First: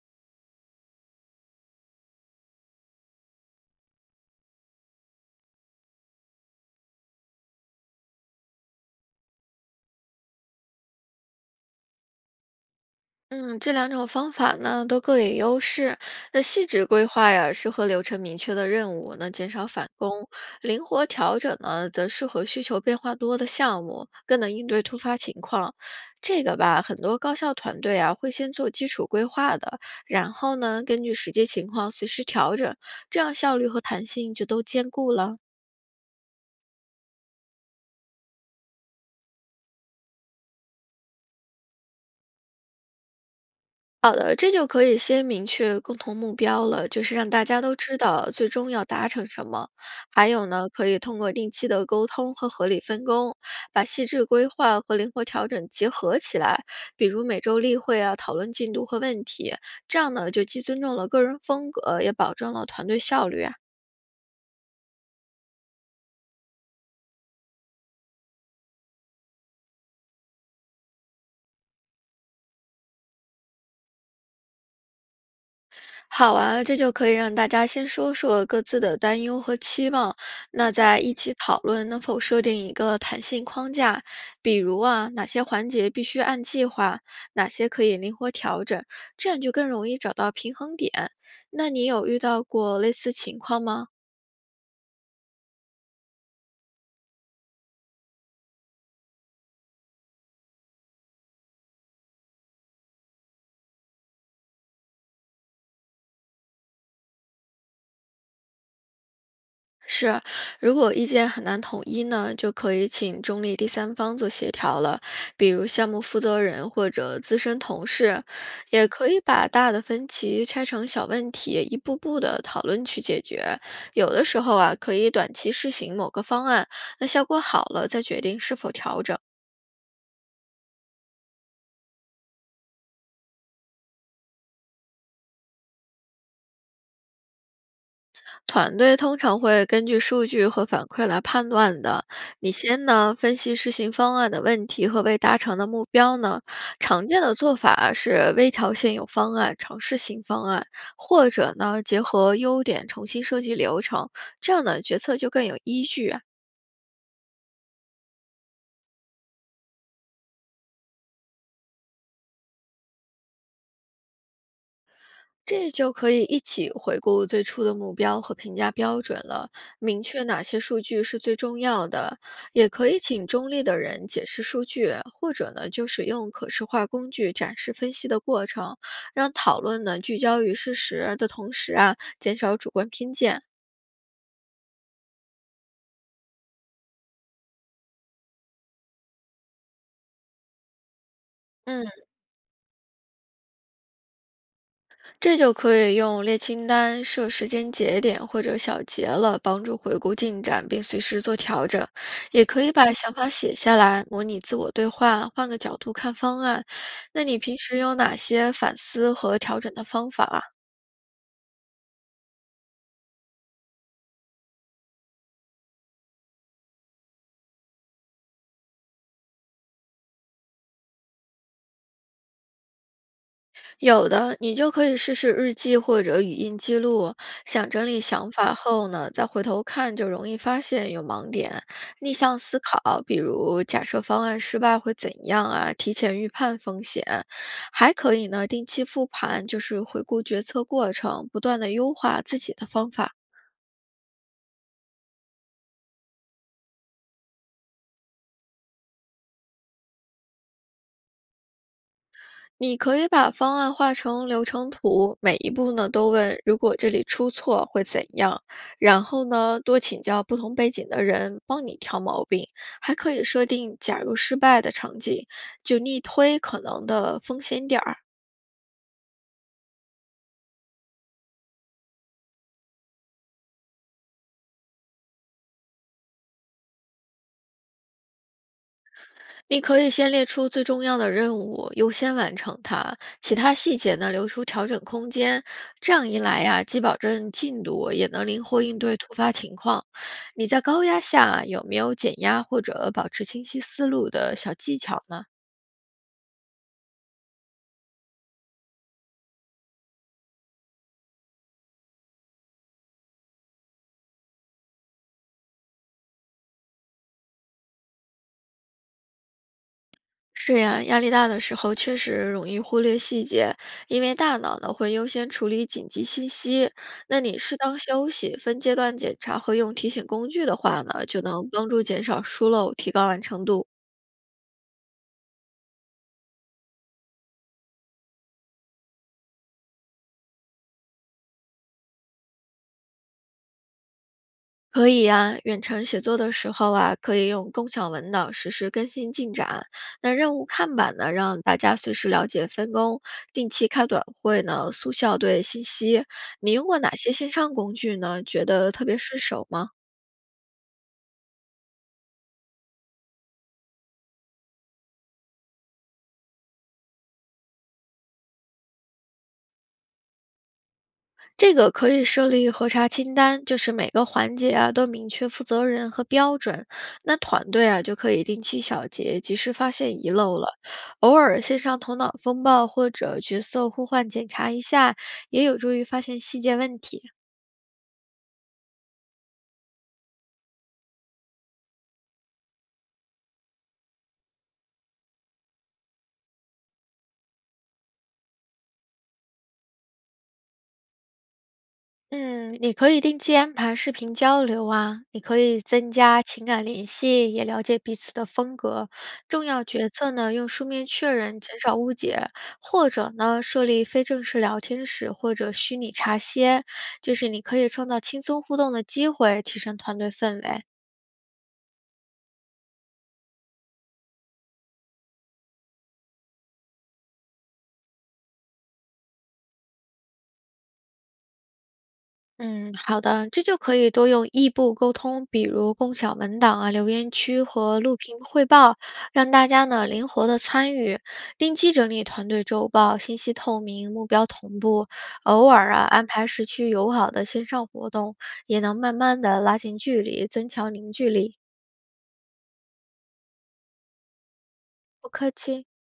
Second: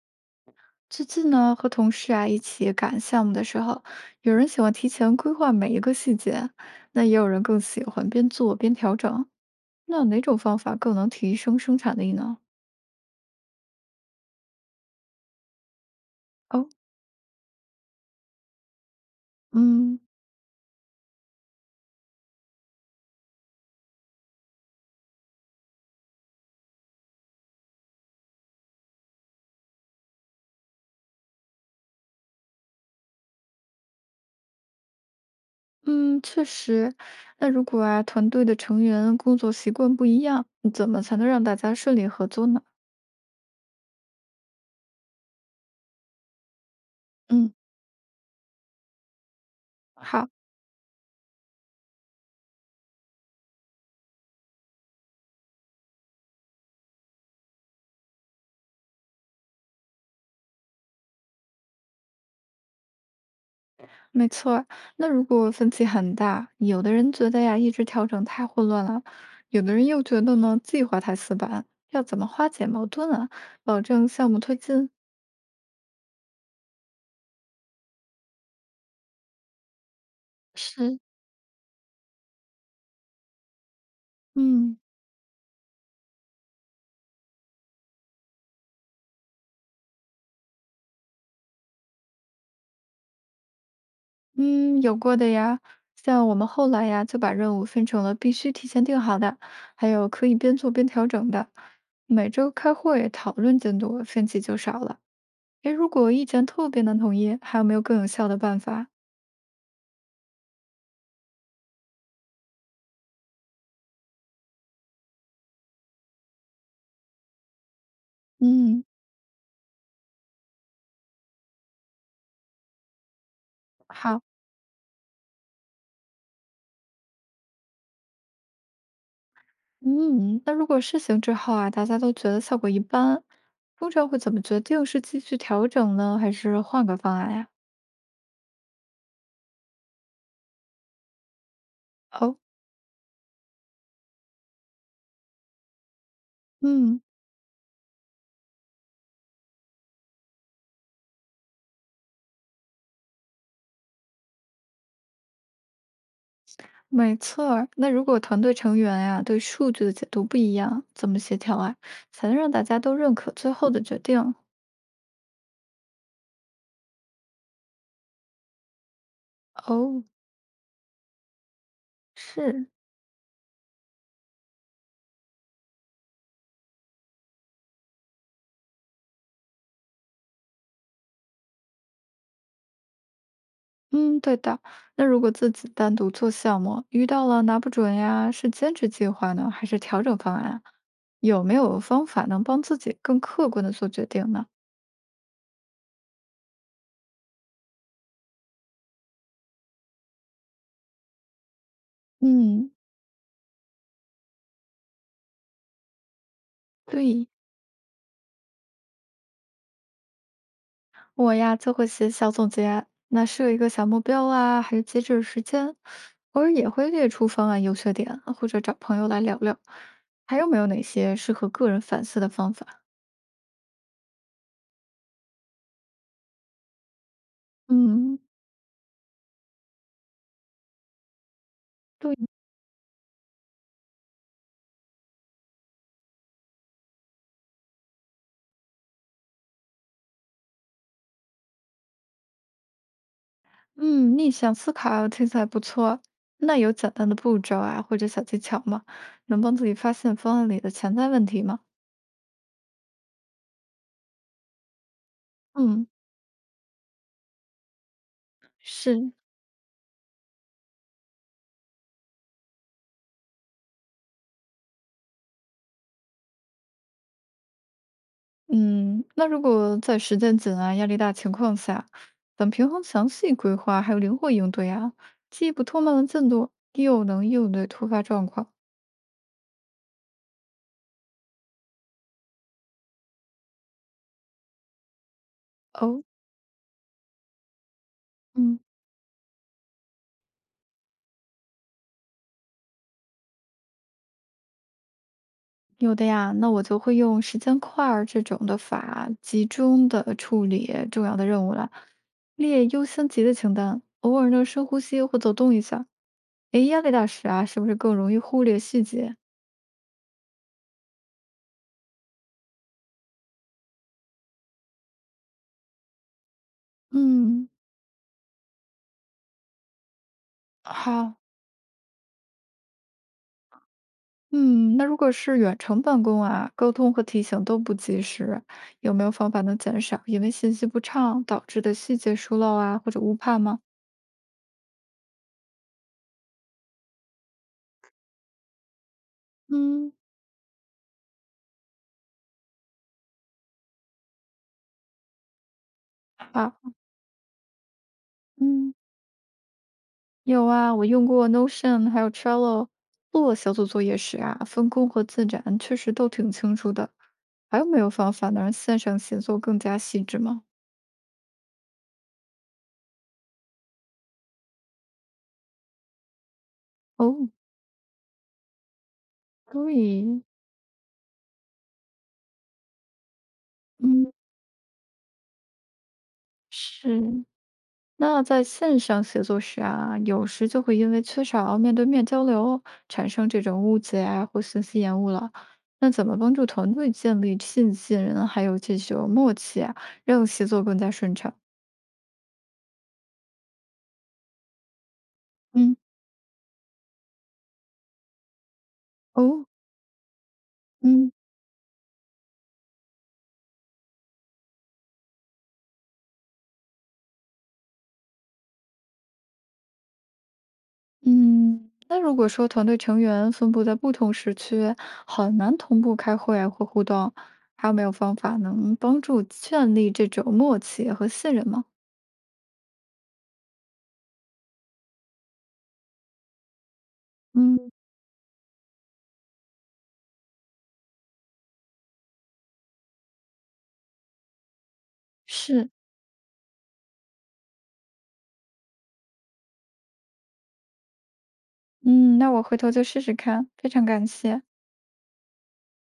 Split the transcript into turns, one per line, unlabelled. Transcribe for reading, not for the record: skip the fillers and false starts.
最近呢，和同事啊一起赶项目的时候，有人喜欢提前规划每一个细节，那也有人更喜欢边做边调整。那哪种方法更能提升生产力呢？
嗯，这两种方法呢都各有优势。那细
哦，
致规划呀，适合流程明确的任务，能减少返
嗯
工；灵活调整呢，则适合需求变化多的项目，更能应对突发情况。这个吧，很多高校团队啊会先做基础规划的，然后呢，根据实际情况随时调整，这样效率和弹性就都兼顾了。
嗯，确实。那如果啊，团队的成员工作习惯不一样，怎么才能让大家顺利合作呢？
好的，这就可以先明确共同目标了，就是让大
嗯，
家都知道最终要达成什么。
好。
还有呢，可以通过定期的沟通和合理分工，把细致规划和灵活调整结合起来。比如每周例会啊，讨论进度和问题，这样呢就既尊重了个人风格，也保证了团队效率啊。
没错儿。那如果分歧很大，有的人觉得呀，一直调整太混乱了，有的人又觉得呢，计划太死板，要怎么化解矛盾啊，保证项目推进？
好啊，这就可以让大家先说说各自的担忧和期望，那
是，
再一起讨论能否设定一个弹性框架，比
嗯
如啊，哪些环节必须按计划，哪些可以灵活调整，这样就更容易找到平衡点。那你有遇到过类似情况吗？
嗯，有过的呀。像我们后来呀，就把任务分成了必须提前定好的，还有可以边做边调整的。每周开会讨论进度，分歧就少了。诶，如果意见特别难统一，还有没有更有效的办法？
是，如果意见很难统一呢，就可以请中立第三方做协调了，比如项目负责人或者资深同事，
嗯，
也可以把大的分歧拆成小问题，一步步的讨论去解决。有
好。
的时候啊，可以短期试行某个方案，那效果好了再决定是否调整。
嗯，那如果试行之后啊，大家都觉得效果一般，通常会怎么决定是继续调整呢，还是换个方案呀？
团队通常会根据数据和反馈来判断的。
哦，
你先呢分析试行方案的问题和未达成的目标呢。
嗯，
常见的做法是微调现有方案，尝试新方案，或者呢结合优点重新设计流程，这样呢决策就更有依据啊。
没错儿。那如果团队成员呀，对数据的解读不一样，怎么协调啊，才能让大家都认可最后的决定？
这就可以一起回顾最初的目标和评价标准了，明
哦，
确哪些数据是最重要的，
是，
也可以请中立的人解释数据，或者呢，就是用可视化工具展示分析的过程，让讨论呢聚焦于事实的同时啊，减少主观偏见。
嗯，对的。那如果自己单独做项目，遇到了拿不准呀，是坚持计划呢，还是调整方案啊？有没有
嗯，
方法能帮自己更客观的做决定呢？
这就可以用列清单、设时间节点或者小结了，帮助回顾进展并随时做调整。也可
嗯。
以把想法写下来，模拟自我对话，换个角度看方案。那
对，
你平时有哪些反思和调整的方法啊？
我呀就会写小总结，那设一个小目标啊，还有截止时间，偶尔也会列出方案优缺点，或者找朋友来聊聊。还有没有哪些适合个人反思的方法？
有的，你就可以试试日记或者语音记录，想整理
嗯，
想法后呢，再回头看就容易发现有盲点。逆
对，
向思考，比如假设方案失败会怎样啊，提前预判风险。还可以呢，定期复盘，就是回顾决策过程，不断的优化自己的方法。
嗯，逆向思考听起来不错。那有简单的步骤啊，或者小技巧吗？能帮自己发现方案里的潜在问题吗？
你可以把方案画成流程图，每一步
嗯，
呢都问，如果这里出错会怎样？然
是。
后呢，多请教不同背景的人帮你挑毛病，还可以设定假如失败的场景，就逆推可能的风险点儿。
嗯，那如果在时间紧啊、压力大情况下，怎么平衡详细规划还有灵活应对啊？既不拖慢了进度，又能应对突发状况。
你可以先列出最重要的任务，优先完成它，其他细节呢留出调整空间。这
哦，
样一来呀，既保证进度，也能灵
嗯，
活应对突发情况。你在高压下有没有减压或者保持清晰思路的小技巧呢？
有的呀，那我就会用时间块儿这种的法，集中的处理重要的任务了，列优先级的清单，偶尔呢深呼吸或走动一下。诶，压力大时啊，是不是更容易忽略细节？
是呀，压力大的时候确实容易忽略细节，因为大脑呢会优先处理紧急信息。那你
嗯，
适当休息、分阶段检查和用提醒工具的话呢，
好，
就能帮助减少疏漏，提高完成度。
嗯，那如果是远程办公啊，沟通和提醒都不及时，有没有方法能减少因为信息不畅导致的细节疏漏啊，或者误判吗？
可以呀、远程写作的时候啊，可以用共享文档实时更新进展。
嗯，
那任务看板呢，让大家随时了解分工。定期开短会呢，速效对信息。
啊，
你用过哪些线上工具呢？觉得
嗯，
特别顺手吗？
有啊，我用过 Notion 还有 Trello 做小组作业时啊，分工和进展确实都挺清楚的。还有没有方法能让线上协作更加细致吗？
这个可以设立核查清单，就是每个环节啊都明确负责人和标准。那
哦，
团队啊就可以定期小结，及时发现遗
对，
漏了。偶尔线上头脑风暴或者角色互换
嗯，
检查一下，也有助于发现细节问题。
是。那在线上协作时啊，有时就会因为缺少面对面交流，产生这种误解啊或信息延误了。那怎么帮助团队建立信任，还有这种默契啊，让协作更加顺畅？
嗯，你可以定期安排视频交流啊，你可以
嗯
增加情感联系，也了解彼此的风格。
哦，
重要决策呢，用书面确
嗯
认，减少误解，或者呢，设立非正式聊天室或者虚拟茶歇，就是你可以创造轻松互动的机会，提升团队氛围。
嗯，那如果说团队成员分布在不同时区，很难同步开会啊或互动，还有没有方法能帮助建立这种默契和信任吗？
嗯，好的，这就可以多用异步沟通，比如共享文档啊、留言区
嗯，
和录屏汇报，让大家呢灵活的参与，定期整理团队周报，信息透明，目标同步，偶
是。
尔啊安排时区友好的线上活动，也能慢慢的拉近距离，增强凝聚力。
嗯，那我回头就试试看，非常感谢。
不客气。